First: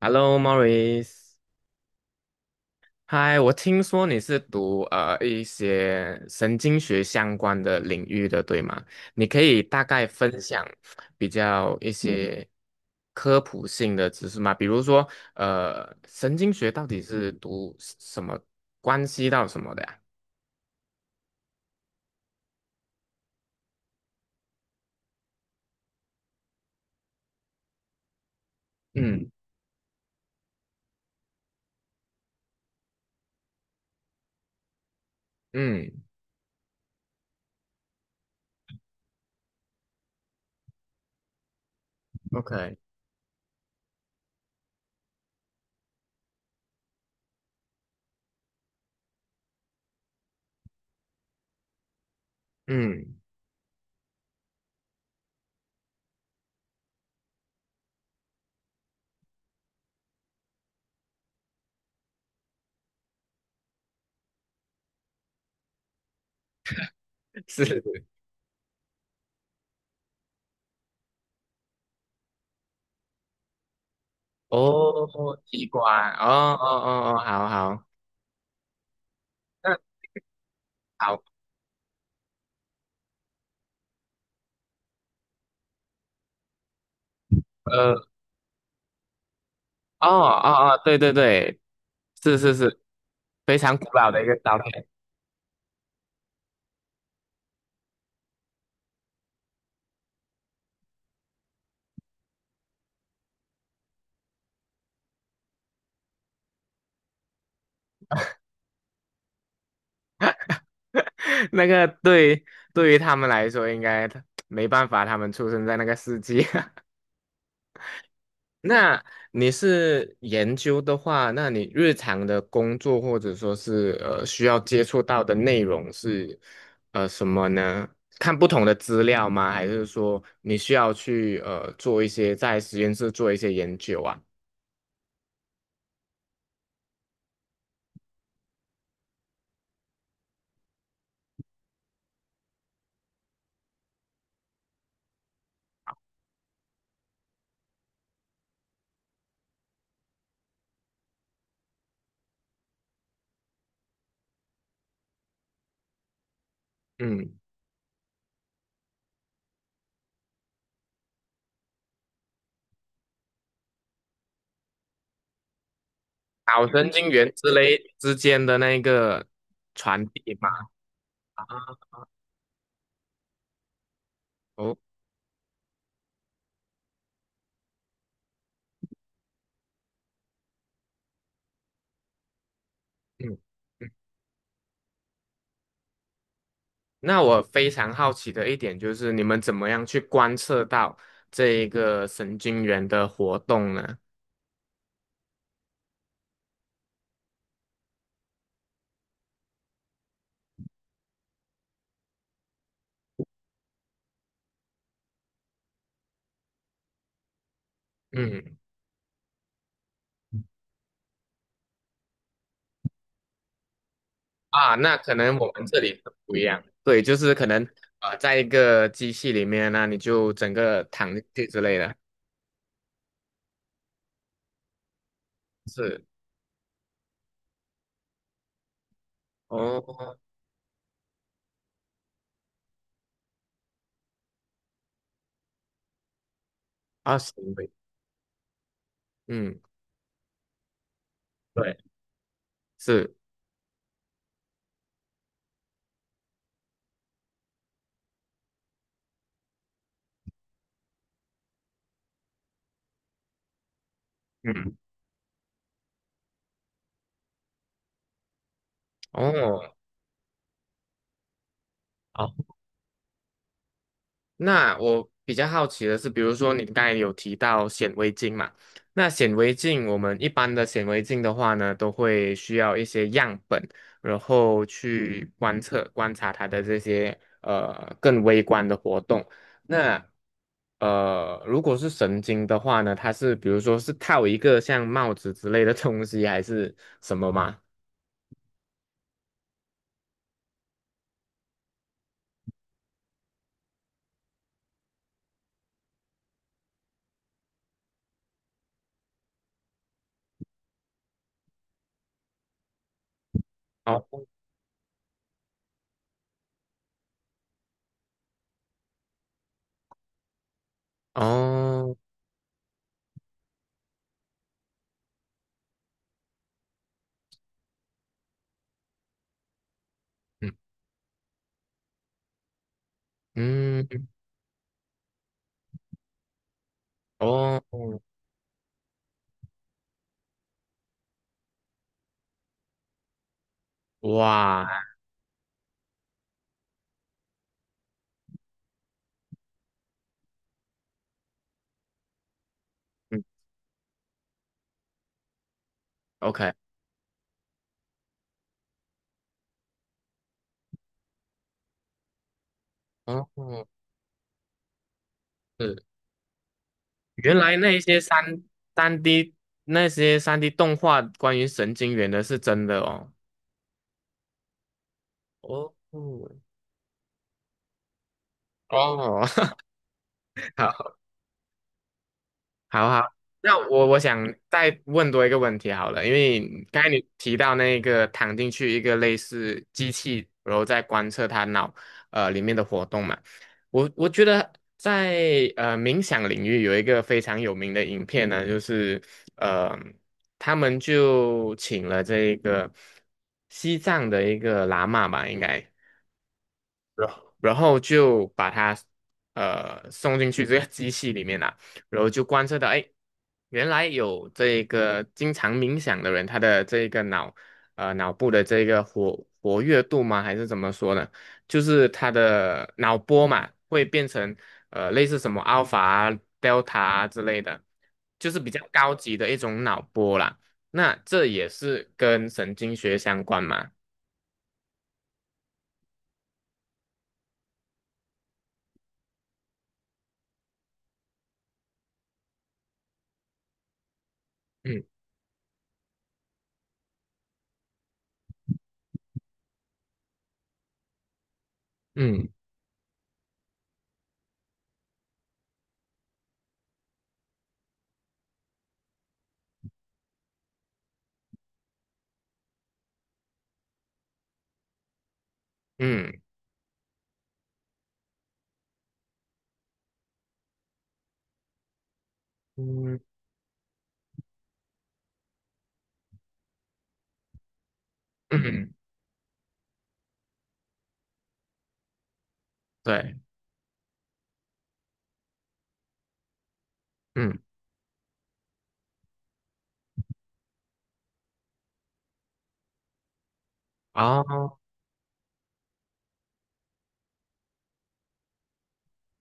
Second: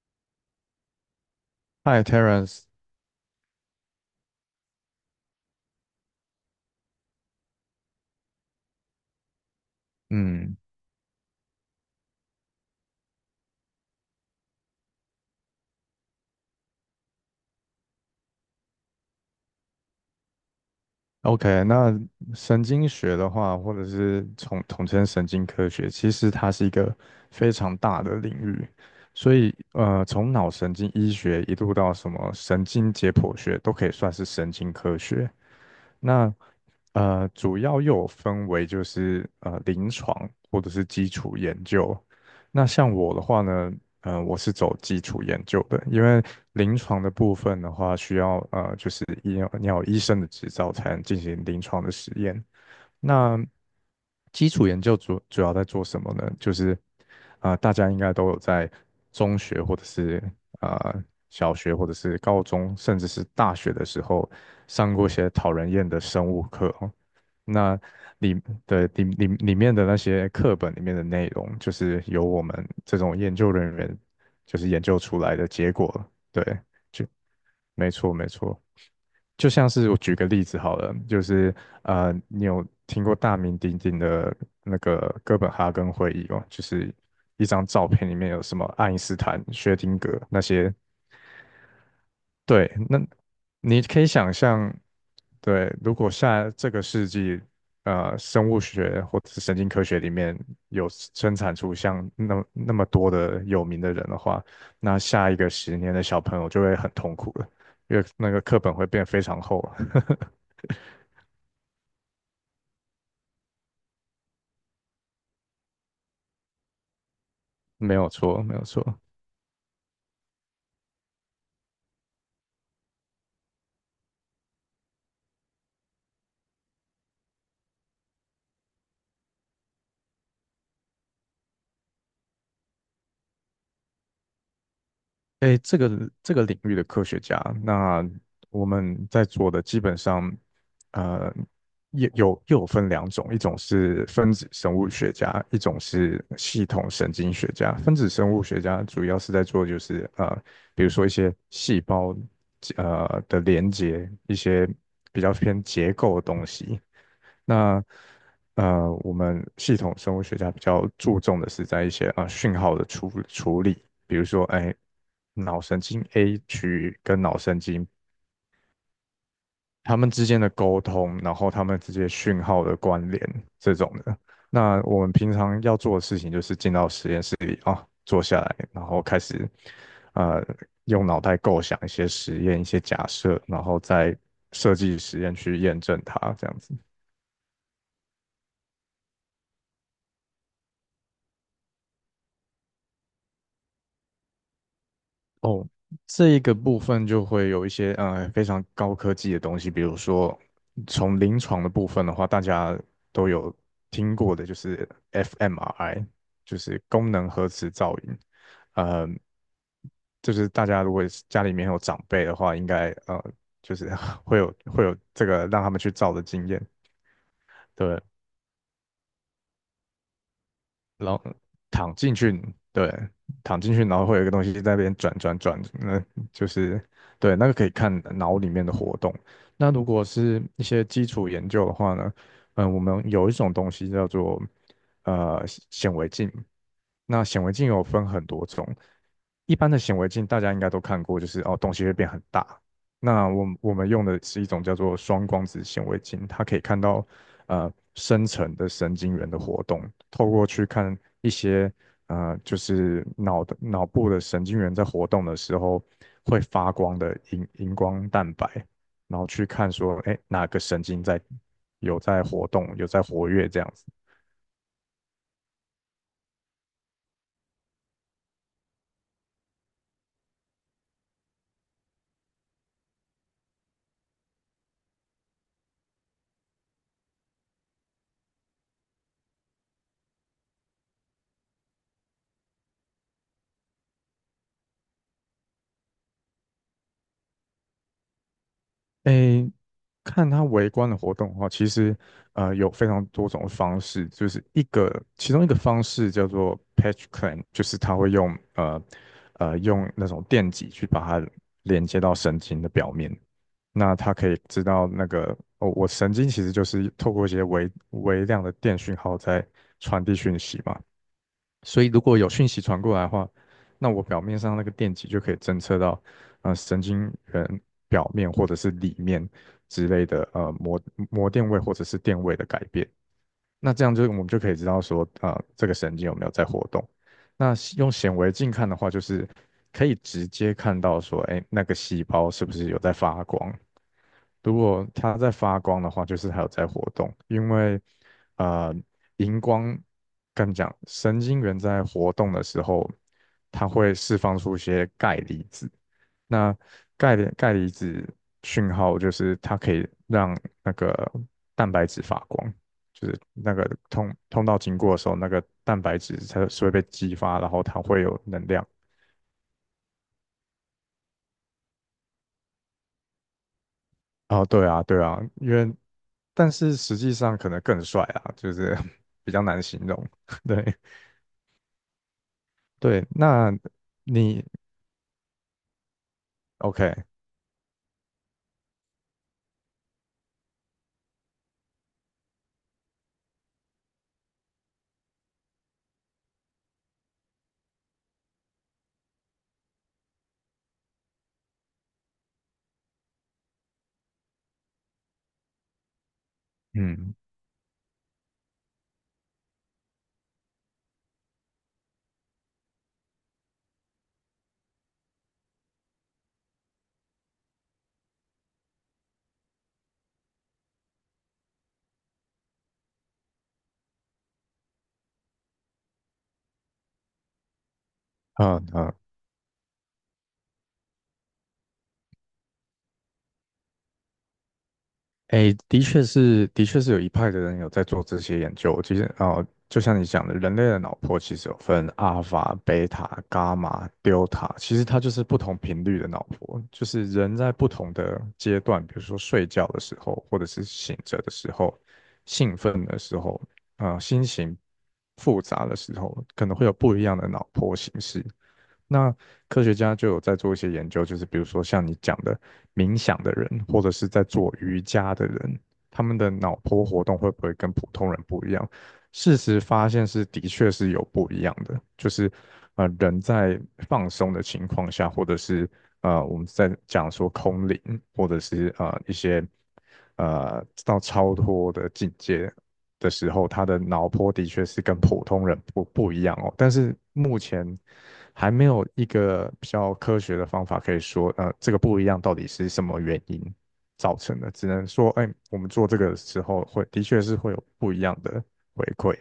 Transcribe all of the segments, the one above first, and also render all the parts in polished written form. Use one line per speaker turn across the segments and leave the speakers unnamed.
Hello, Maurice。
Hi Terence
嗨，我听说你是读一些神经学相关的领域的，对吗？你可以大概分
嗯
享比较一些科普性的知识吗？比如说，神经学到底是读什么，关系到什么的呀？
，OK，那神经学的话，或者是统称神经科学，其实它是一个非常大的领域，
嗯
所以从脑神经医学一路到什么神经解剖学，都可以算是神经科学。
嗯
那主要又有分为就是临床或者是基础研究。那
，OK，
像我的话呢，我是走基础研究的，因为临床的部分的话，需要就是要你要有医生的执照才能进行临床的实验。
嗯，
那基础研究主要在做什么呢？就是大家应该都有在中学或者是啊小学或者是高中，甚至是大学的时候上过一些讨人厌的生物课哦。
是
那
是，
里里面的那些课本里面的内容，就是由我们这种研究人员就是研究出来
哦，
的
器
结果了
官，哦哦
对，就
哦哦，好好，
没错没错。就像是我
那
举个例子好了，就
好。
是你有听过大名鼎鼎的那个哥本哈根会议吗？就是一张照片里面有什么爱因斯坦、薛定
哦
谔那
哦
些
哦，对对对，是是
对，
是，
那
非常
你
古
可以
老的一
想
个照
象，
片。
对，如果下这个世纪，生物学或者是神经科学里面有生产出像那么多的有名的人的话，那下一个十年的小朋友就会很痛苦了，因为那个课本会变非常厚。
那个对，对于他们来说，应该没办法，他们出生在那个世纪。
没有错，没有错。
那你是研究的话，那你日常的工作或者说是需要接触到的内容是什么呢？看不同的资料吗？还是说你需要去做一些在实验室做一些研究啊？
诶，这个领域的科学家，那我们在做的基本上，呃，又有分两种，一种是分子生物学家，一种是系统神经学家。分子生物学家主要是在做就是比如说一些细胞的连接，一些比较偏结构的东西。
嗯
那我们系统生物学家比较注重的是在一些讯号的处理，比如说，哎，脑神经 A
脑
区
神
域
经
跟
元
脑
之
神经
类之间的那个
它
传
们之
递
间的
嘛。
沟通，然后它们之间讯号的关联这种的。
哦，
那我们平常要做的事情就是进到实验室里啊、坐下来，然后开始呃用脑袋构想一些实验、一些假
嗯，
设，然后
嗯
再设计实验去验证它，这样子。
那我非常好奇的一点就是，你们怎么样去观测到这一个神经元的活动呢？
哦，这一个部分就会有一些非常高科技的东西，比如说从临床的部分的话，大家都有听过的，就是 fMRI，就是功能核磁造影。
嗯
呃，就是大家如果是家里面有长辈的话，应该就是 会有会有
那可
这
能
个
我
让
们
他
这
们去
里
照
很
的
不一
经
样，
验。
对，就是可能
对，
在一个机器里面那你就整个
然
躺
后
进去之类
躺
的，
进去，对，躺进去，然后会有一个东西在那边转转转，那
是，
就是对，那个可以看脑里面的活动。那如果
哦，
是一些基础研究的话呢，嗯，我们有一种东西叫做呃显微镜，
二
那
十
显
厘
微镜
米，
有分很多种，一
嗯，
般的显微镜大家应该都看过，就是哦东
对，
西会变很大，
是，
那我们用的是一种叫做双光子显微镜，它可以看到深层的神经元的活动，透过去看一些就是脑部的神经元
嗯，
在活动的时候会发光的荧光蛋白，然后去看
哦。
说哎哪个神经在有在活动，有在活跃这样子。
那我比较好奇的是，比如说你刚才有提到显微镜嘛，那显微镜我们一般的显微镜的话呢，都会需要一些样本，然后去观测观察它的这些更微观的活动。那如果是神经的话呢，它是比如说是套一个像帽子之类的东西，还是什么吗？
诶，看他围观的活动的话，其实有非常多种方式，就是一个其中一个方式叫做 patch clamp，就是他会用那种电极去把它连接到神经的表面，那
哦
他可以知道那个哦，我神经其实就是透过一些微量的电讯号在传递讯息嘛，所以
哦，
如果有讯息传过来的话，那我表面上那个电极就可以侦测到，神经元表面或者是里面之类的，
嗯
膜电位或者是电位的改变。那这样就
嗯，
我们就可以知道说，这个神经有没有在活动。那
哦，
用显微镜看的话，就是可以直接看到说，哎，那个细胞是不是有在发光？如
哇，
果它在发光的话，就是它有在活动，因为呃，荧光跟你讲，神经元在活动的时候，
嗯
它会释放出一些钙离子。
，OK。
那钙离子讯号就是它可以让那个蛋白质发光，就是那
哦，
个通道经过的时候，那个蛋
是，
白质它是会被激
原
发，然
来
后
那一
它
些
会有
三
能量。
三 D 那些3D 动画关于神经元的是真的哦。
哦，对啊，对啊，
哦，
但是实际上可能更帅啊，就是
哦，
比较难形容。对
好，好
对，
好，
那
那我想
你
再问多一个问题好了，因为刚才你
OK？
提到那个躺进去一个类似机器，然后再观测他脑里面的活动嘛，我觉得在冥想领域有一个非常有名的影片呢，就是呃他们就请了这个西藏的一个喇嘛吧，应该。然
嗯
后然后就把它送进去这个机器里面啦、然后就观测到，哎，原来有这个经常冥想的人，他的这个脑部的这个活跃度吗？还是怎么说呢？就是他的脑波嘛，会变成类似什么 alpha 啊、delta 啊之类的，就是比较
嗯嗯，
高级的一种脑波啦。那这也是跟神经学相关嘛？
哎，的确是，的确是有一派的人有在做这些研究。其实，哦，就像你讲的，人类的脑波其实有分阿尔法、贝塔、伽马、delta，其实
嗯
它就是不同频率的脑波，就是人在不同的阶段，比如说睡觉的时候，或者是醒着的时候，
嗯
兴奋的时候，心情复杂的时候，可能会有不一样的脑波形式。那科学家就有在做一些研究，就是比如说像你讲的冥想的人，或者是在做瑜伽的人，他们
嗯
的脑波活动会不会跟普通人不一样？事实发现是的确是有不一样的，就是
嗯。
人在放松的情况下，或者是我们在讲说空灵，或者
嗯，
是一些到超脱的境界，的
对，
时候，他的脑波的确是跟普通人不一样哦。但是目
嗯，
前还没有一个比较科学的方法可以说，这个不一样到底是什么原因造成的，
哦，
只能说，哎，我们做这个的时候会的确是会有不一样的回馈。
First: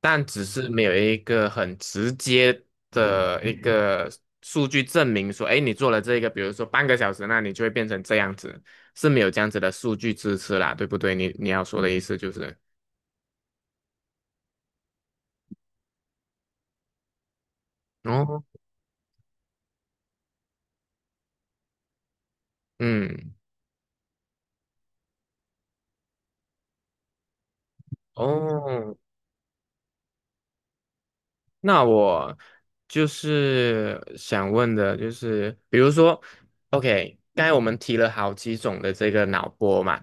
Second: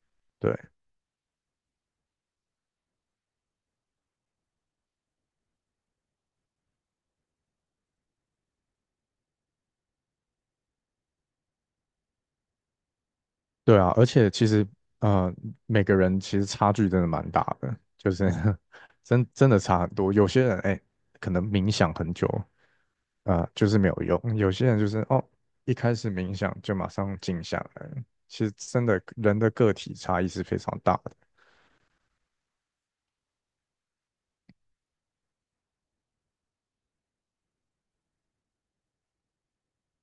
但只
对，
是没有一个很直接的一个数据证明说，哎，你做了这个，比如说半个小时，那你就会变成这样子，是没有这样子的数据支持啦，对不对？你要说的意思就是，
对啊，而且其实，呃，每个人其实差距真的蛮大的，就是
哦，
真的差很多。有些人，哎，可能冥想很久，
嗯，
就是没有用。有些人就是哦，一开始冥想就马上静下来了其实真
哦，
的人的个体差异是非常大的。
那我就是想问的，就是比如说，OK，刚才我们提了好几种的这个脑波嘛。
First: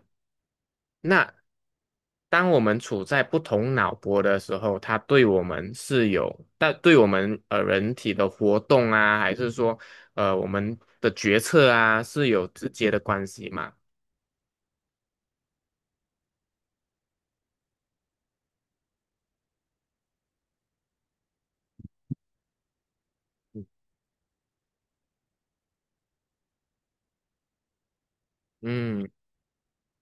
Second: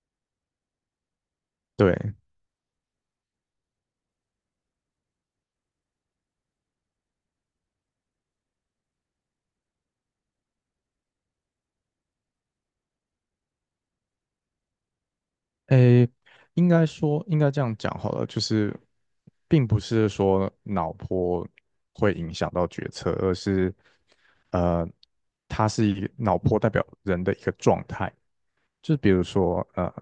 那
对，
当我们处在不同脑波的时候，它对我们是有，但对我们人体的活动啊，还是说我们的决策啊，是有直接的关系嘛？
诶，应该这样讲好了，就是并不是说脑波会影响到决策，而是呃，它是一个脑波代表人的一个状态。就是比
嗯，
如说，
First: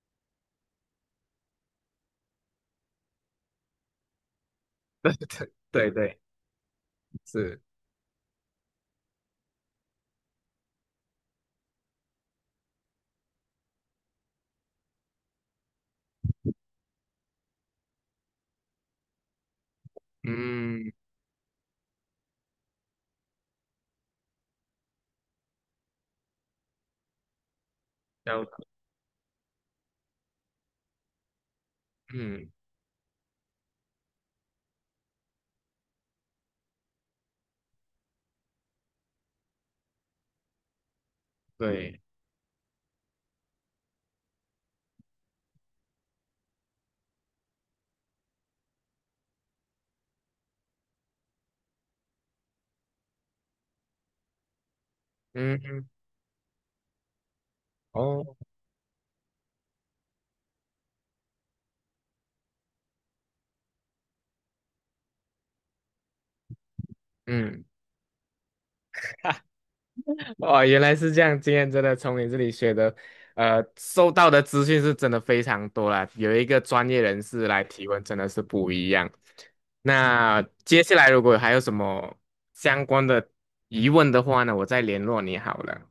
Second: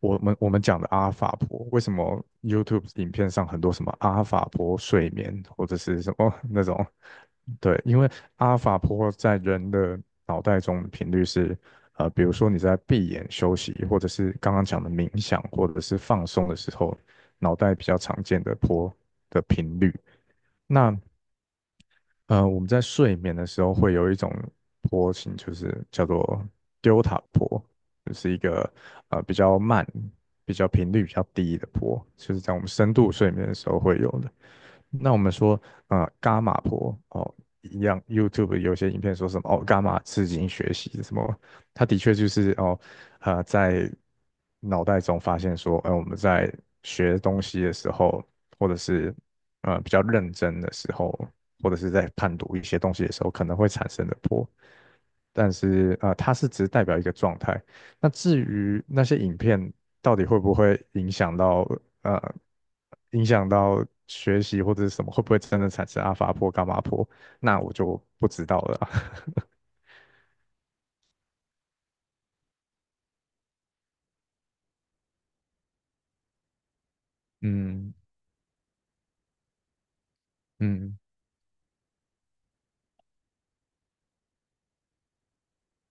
我们讲的阿尔法波，为什么 YouTube 影片上很多什么阿尔法波睡眠或者
对
是什
对，
么 那种？
是，
对，因为阿尔法波在人的脑袋中的频率是，比如说你在闭眼休息，或者是刚刚讲的冥想，或者是放松的时候，脑袋比较常见的波的频率。
嗯，
那我们在睡眠的时候会有一种坡形，就是叫做丢塔坡，就是一
要，
个比较慢、比较频率比较低的坡，就是
嗯，
在我们深度睡眠的时候会有的。那我们说，伽马波哦，一样，YouTube 有些影片说什么哦，伽马刺激学习什么，它的
对，
确就是哦，在脑袋中发现说，哎，我们在学东西的时候，或者是比较认真的时候，或者是在判读一些东西的时候，可能会产生的波。但
嗯，
是它是只代表一个状态。那
哦，
至于那些影片到底会不会呃影响到学习或者是什么，会不会真的产生阿法波、伽马波？那
嗯。
我就不知道了啊
哦，原来是这样。今天真的从你这里学的，收到的资讯是真的非常多啦。有一个专业人士来提
嗯
问，真的是不一样。那接下
嗯，
来如果还有什么相关的疑问的话呢，我再联络你好了。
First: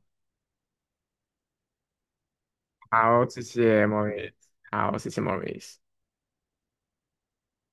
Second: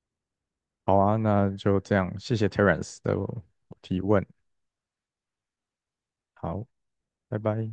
好啊，那就这样，谢谢 Terence 的
好，谢谢 m a
提
u r
问，
i c。 好，谢谢 Mauric
好，拜拜。